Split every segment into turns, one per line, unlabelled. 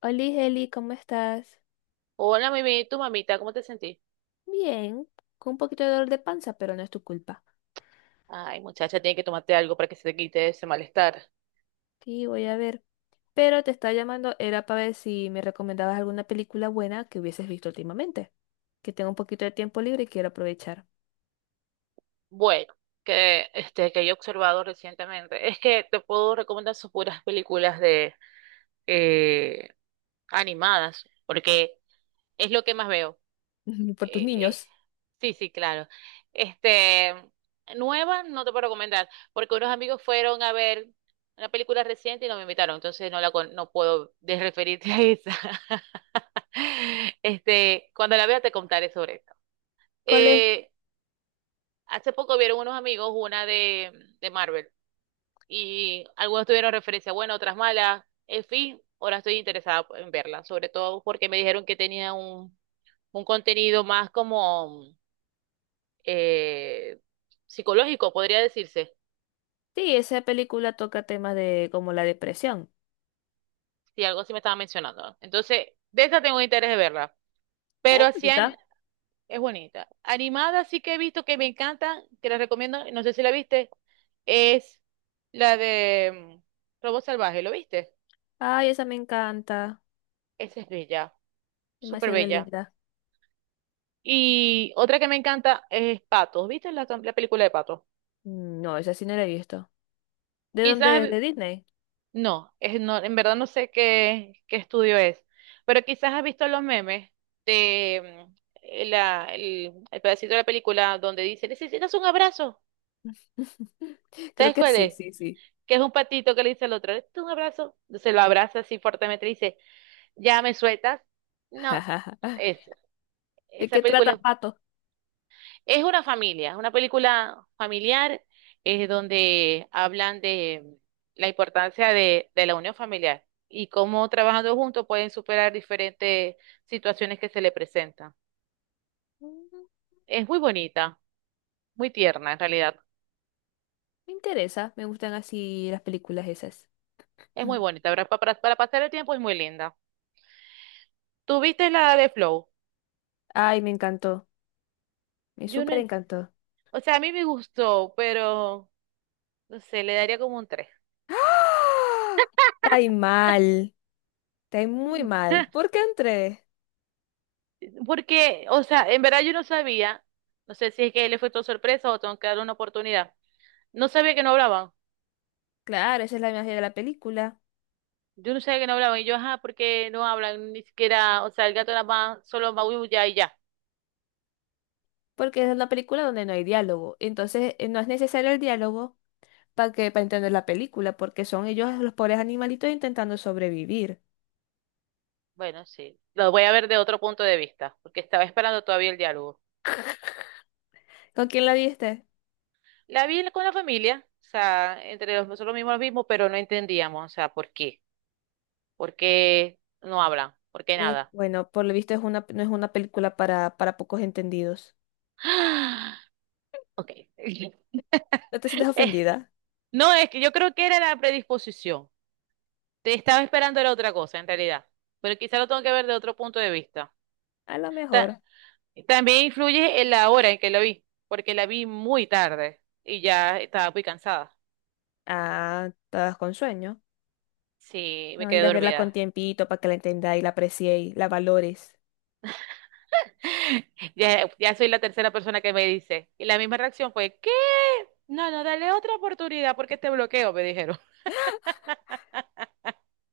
Hola, Heli, ¿cómo estás?
Hola, mimi, tu mamita, ¿cómo te sentís?
Bien, con un poquito de dolor de panza, pero no es tu culpa.
Ay, muchacha, tiene que tomarte algo para que se te quite ese malestar.
Sí, voy a ver. Pero te estaba llamando, era para ver si me recomendabas alguna película buena que hubieses visto últimamente. Que tengo un poquito de tiempo libre y quiero aprovechar.
Bueno, que este que yo he observado recientemente es que te puedo recomendar sus puras películas de eh, animadas, porque es lo que más veo.
Por tus
Eh, eh,
niños.
sí, sí, claro. Este, nuevas no te puedo recomendar, porque unos amigos fueron a ver una película reciente y no me invitaron, entonces no puedo desreferirte a esa. Este, cuando la vea te contaré sobre esto.
¿Cuál es?
Eh, hace poco vieron unos amigos de Marvel y algunos tuvieron referencia buena, otras malas. En fin, ahora estoy interesada en verla, sobre todo porque me dijeron que tenía un contenido más como eh, psicológico, podría decirse,
Sí, esa película toca temas de como la depresión.
si algo así me estaba mencionando. Entonces, de esta tengo interés de verla. Pero
¿Es
así.
bonita?
Es bonita. Animada sí que he visto que me encantan, que la recomiendo, no sé si la viste, es la de Robot Salvaje, ¿lo viste?
Ay, esa me encanta.
Esa es bella, súper
Demasiado
bella.
linda.
Y otra que me encanta es Patos, ¿viste la película de Patos?
No, esa sí no la he visto. ¿De dónde es?
Quizás,
¿De Disney?
no, en verdad no sé qué estudio es, pero quizás has visto los memes de el pedacito de la película donde dice, necesitas un abrazo,
Creo
¿sabes
que
cuál
sí,
es?
sí, sí.
Que es un patito que le dice al otro, ¿esto es un abrazo? Se lo abraza así fuertemente y dice, ¿ya me sueltas? No, es,
¿De
esa
qué trata
película
Pato?
es una familia, es una película familiar, es donde hablan de la importancia de la unión familiar y cómo trabajando juntos pueden superar diferentes situaciones que se le presentan.
Mm,
Es muy bonita, muy tierna en realidad,
me interesa, me gustan así las películas esas.
es muy bonita, para pasar el tiempo es muy linda. ¿Tuviste la de Flow?
Ay, me encantó, me
Yo no,
súper
en-.
encantó.
O sea, a mí me gustó, pero no sé, le daría como un tres.
¡Ah! Está ahí mal, está ahí muy mal. ¿Por qué entré?
Porque, o sea, en verdad yo no sabía, no sé si es que le fue todo sorpresa o tengo que darle una oportunidad. No sabía que no hablaban.
Claro, esa es la magia de la película,
Yo no sabía que no hablaban. Y yo, ajá, ¿por qué no hablan? Ni siquiera, o sea, el gato nada más solo maulla y ya.
porque es una película donde no hay diálogo. Entonces, no es necesario el diálogo para entender la película, porque son ellos los pobres animalitos intentando sobrevivir.
Bueno, sí, lo voy a ver de otro punto de vista, porque estaba esperando todavía el diálogo.
¿Con quién la viste?
La vi con la familia, o sea, entre los, nosotros mismos lo mismo, pero no entendíamos, o sea, ¿por qué? ¿Por qué no hablan? ¿Por qué nada?
Bueno, por lo visto es una, no es una película para pocos entendidos.
Ok.
¿No te sientas
Eh,
ofendida?
no, es que yo creo que era la predisposición. Te estaba esperando era otra cosa, en realidad. Pero quizá lo tengo que ver de otro punto de vista.
A lo
Ta-
mejor,
también influye en la hora en que lo vi, porque la vi muy tarde y ya estaba muy cansada.
ah, estás con sueño.
Sí,
No,
me quedé
necesitas verla con
dormida.
tiempito para que la entendáis, la apreciéis, la valores.
Ya soy la tercera persona que me dice. Y la misma reacción fue, ¿qué? No, no, dale otra oportunidad porque te bloqueo, me dijeron.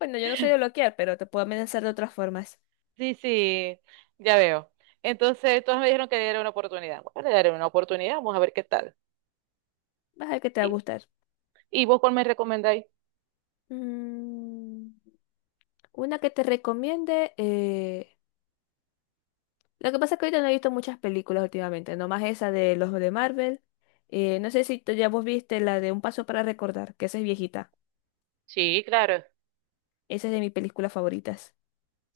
Bueno, yo no soy de bloquear, pero te puedo amenazar de otras formas.
Sí, sí, ya veo. Entonces, todos me dijeron que le diera una oportunidad. Bueno, le daré una oportunidad, vamos a ver qué tal.
Vas a ver que te va a
¿Y,
gustar.
¿y vos cuál me recomendáis?
Mm, una que te recomiende. Lo que pasa es que ahorita no he visto muchas películas últimamente, nomás esa de los de Marvel. No sé si tú ya vos viste la de Un Paso para Recordar, que esa es viejita.
Sí, claro.
Esa es de mis películas favoritas.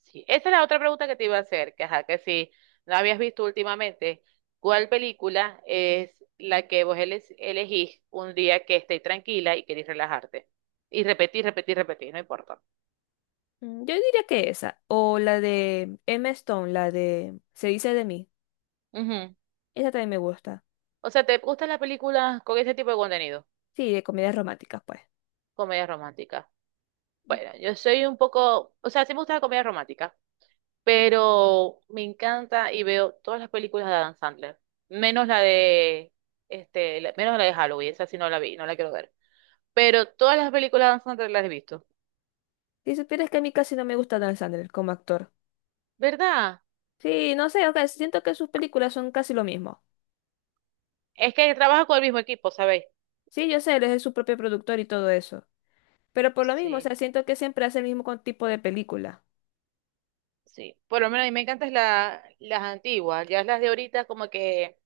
Sí. Esa es la otra pregunta que te iba a hacer, que ajá, que si no habías visto últimamente, ¿cuál película es la que vos elegís un día que estés tranquila y querés relajarte? Y repetir, repetir, repetir, no importa.
Mm, yo diría que esa, o la de Emma Stone, la de Se dice de mí.
Ujú.
Esa también me gusta.
O sea, ¿te gustan las películas con ese tipo de contenido?
Sí, de comedias románticas, pues.
Comedia romántica. Bueno, yo soy un poco, o sea, sí me gusta la comedia romántica, pero me encanta y veo todas las películas de Adam Sandler, menos la de menos la de Halloween, esa sí no la vi, no la quiero ver. Pero todas las películas de Adam Sandler las he visto.
Si supieras que a mí casi no me gusta Dan Sandler como actor.
¿Verdad?
Sí, no sé, ok, siento que sus películas son casi lo mismo.
Es que trabaja con el mismo equipo, ¿sabéis?
Sí, yo sé, él es su propio productor y todo eso. Pero por lo mismo, o
Sí,
sea, siento que siempre hace el mismo tipo de película.
sí. Por lo menos a mí me encantan las antiguas, ya las de ahorita como que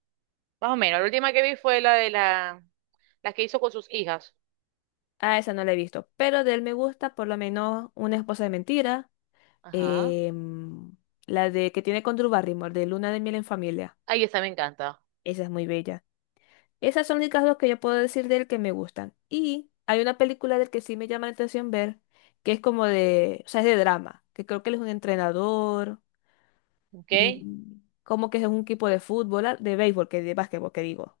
más o menos. La última que vi fue la de la las que hizo con sus hijas.
Ah, esa no la he visto. Pero de él me gusta por lo menos Una esposa de mentira.
Ajá.
em, la de que tiene con Drew Barrymore, de Luna de miel en familia.
Ay, esa me encanta.
Esa es muy bella. Esas son las únicas dos que yo puedo decir de él que me gustan. Y hay una película del que sí me llama la atención ver, que es como de, o sea, es de drama, que creo que él es un entrenador
¿Ok?
y como que es un equipo de fútbol, ah, de béisbol, que de básquetbol, que digo.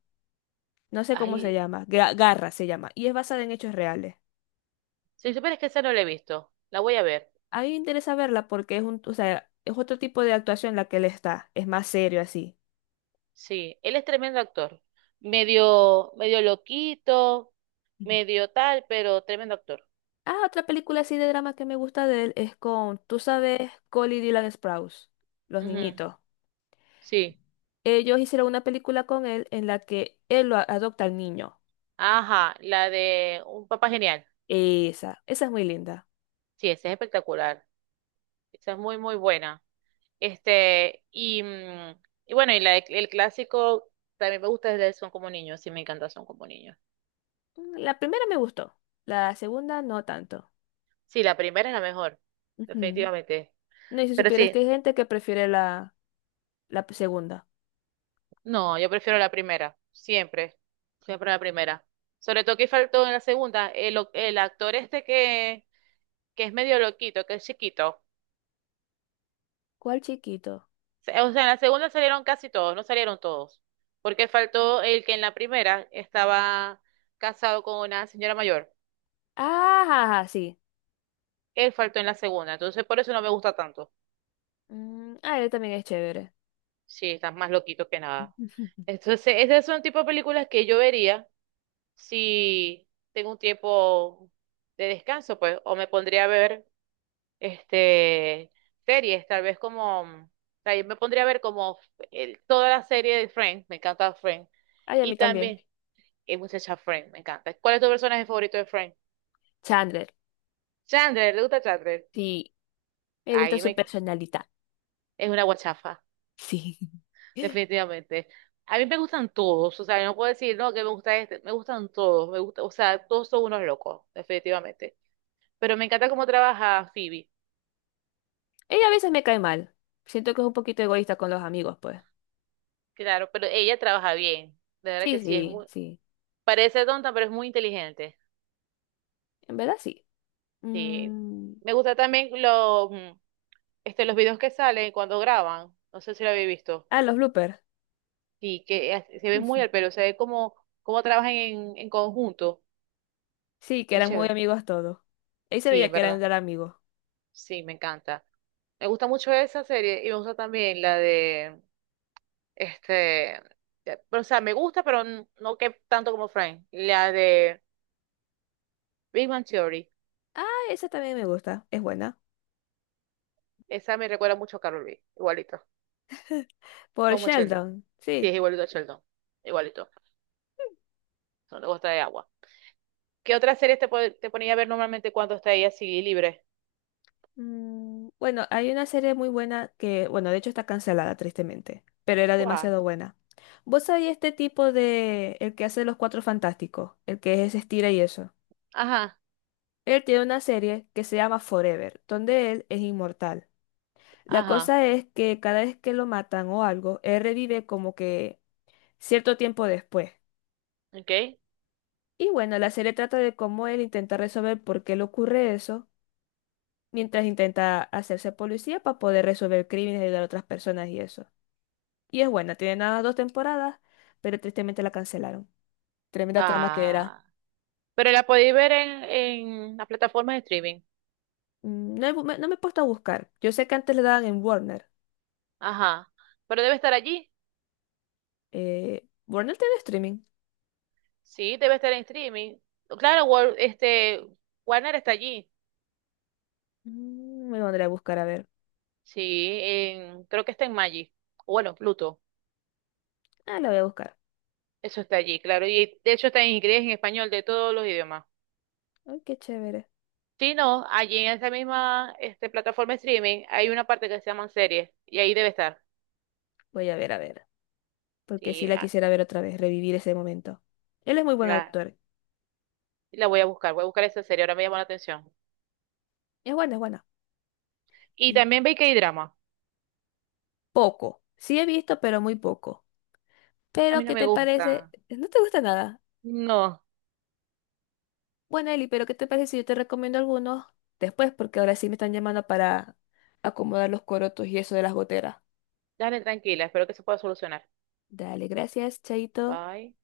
No sé cómo se
Ay,
llama, Garra se llama, y es basada en hechos reales.
si supieras que esa no la he visto, la voy a ver.
A mí me interesa verla porque es un, o sea, es otro tipo de actuación la que él está, es más serio así.
Sí, él es tremendo actor. Medio loquito,
Ujú.
medio tal, pero tremendo actor.
Ah, otra película así de drama que me gusta de él es con, tú sabes, Cole y Dylan Sprouse, los
Ujú,
niñitos.
sí.
Ellos hicieron una película con él en la que él lo adopta al niño.
Ajá, la de Un Papá Genial.
Esa es muy linda.
Sí, esa es espectacular. Esa es muy, muy buena. Este, y, mm, el clásico también me gusta desde Son como niños. Sí, me encanta Son como niños.
Mm, la primera me gustó, la segunda no tanto.
Sí, la primera es la mejor,
Ujú.
definitivamente.
No, y si
Pero
supieras
sí,
que hay gente que prefiere la segunda.
no, yo prefiero la primera, siempre, siempre la primera. Sobre todo que faltó en la segunda, el actor este que es medio loquito, que es chiquito.
¿Cuál chiquito?
O sea, en la segunda salieron casi todos, no salieron todos, porque faltó el que en la primera estaba casado con una señora mayor.
Ah, ja, ja, sí.
Él faltó en la segunda, entonces por eso no me gusta tanto.
Mm, ah, él también es chévere.
Sí, estás más loquito que nada. Entonces, ese es un tipo de películas que yo vería si tengo un tiempo de descanso, pues, o me pondría a ver este, series, tal vez como, o sea, yo me pondría a ver como toda la serie de Friends, me encanta Friends,
Ay, a
y
mí también.
también, es muchacha Friends, me encanta. ¿Cuál es tu personaje favorito de Friends?
Chandler,
Chandler, ¿le gusta Chandler?
sí. Me gusta
Ahí
su
me,
personalidad.
es una guachafa,
Sí.
definitivamente. A mí me gustan todos, o sea, no puedo decir, no, que me gusta este, me gustan todos, me gusta, o sea, todos son unos locos, definitivamente. Pero me encanta cómo trabaja Phoebe,
Ella a veces me cae mal. Siento que es un poquito egoísta con los amigos, pues.
claro, pero ella trabaja bien, de verdad
Sí,
que sí, es
sí,
muy,
sí.
parece tonta, pero es muy inteligente.
En verdad, sí.
Sí.
Mm,
Me gusta también los videos que salen cuando graban. No sé si lo habéis visto.
ah, los bloopers.
Sí, que se ve muy al pelo, se ve como, como trabajan en conjunto.
Sí, que
Es
eran muy
chévere.
amigos todos. Ahí se
Sí,
veía
en
que eran
verdad.
gran amigos.
Sí, me encanta. Me gusta mucho esa serie y me gusta también la de, este, de- pero, o sea, me gusta, pero no que tanto como Frank. La de Big Bang Theory.
Ah, esa también me gusta, es buena.
Esa me recuerda mucho a Carol B. Igualito.
Por
Como Sheldon.
Sheldon,
Sí,
sí.
es igualito a Sheldon. Igualito. Son de gota de agua. ¿Qué otras series te ponía a ver normalmente cuando está así libre?
Mm, bueno, hay una serie muy buena que, bueno, de hecho está cancelada, tristemente, pero era
¿Cuál?
demasiado buena. ¿Vos sabés este tipo de, el que hace los Cuatro Fantásticos, el que es estira y eso?
Ajá,
Él tiene una serie que se llama Forever, donde él es inmortal. La
ajá,
cosa es que cada vez que lo matan o algo, él revive como que cierto tiempo después.
okay.
Y bueno, la serie trata de cómo él intenta resolver por qué le ocurre eso, mientras intenta hacerse policía para poder resolver crímenes y ayudar a otras personas y eso. Y es buena, tiene nada más dos temporadas, pero tristemente la cancelaron. Tremenda trama que era.
Ah, pero la podéis ver en las plataformas de streaming.
Mm, no, no me he puesto a buscar. Yo sé que antes le daban en Warner.
Ajá, pero debe estar allí.
¿Warner tiene streaming?
Sí, debe estar en streaming. Claro, Warner está allí.
Mm, me lo pondré a buscar a ver.
Sí, en- creo que está en Magic. Bueno, Pluto.
Ah, la voy a buscar.
Eso está allí, claro. Y de hecho está en inglés, en español, de todos los idiomas.
Ay, qué chévere.
Sí, no, allí en esa misma este, plataforma de streaming hay una parte que se llaman series y ahí debe estar.
Voy a ver, a ver. Porque sí
Y
la
ah,
quisiera ver otra vez, revivir ese momento. Él es muy buen
la,
actor.
la voy a buscar esa serie, ahora me llamó la atención.
Es buena, es buena.
Y
Y
también ve que hay drama.
poco. Sí he visto, pero muy poco.
A mí
Pero,
no
¿qué
me
te parece?
gusta.
No te gusta nada.
No,
Bueno, Eli, pero ¿qué te parece si yo te recomiendo algunos después? Porque ahora sí me están llamando para acomodar los corotos y eso de las goteras.
dale tranquila, espero que se pueda solucionar.
Dale, gracias, Chaito.
Bye.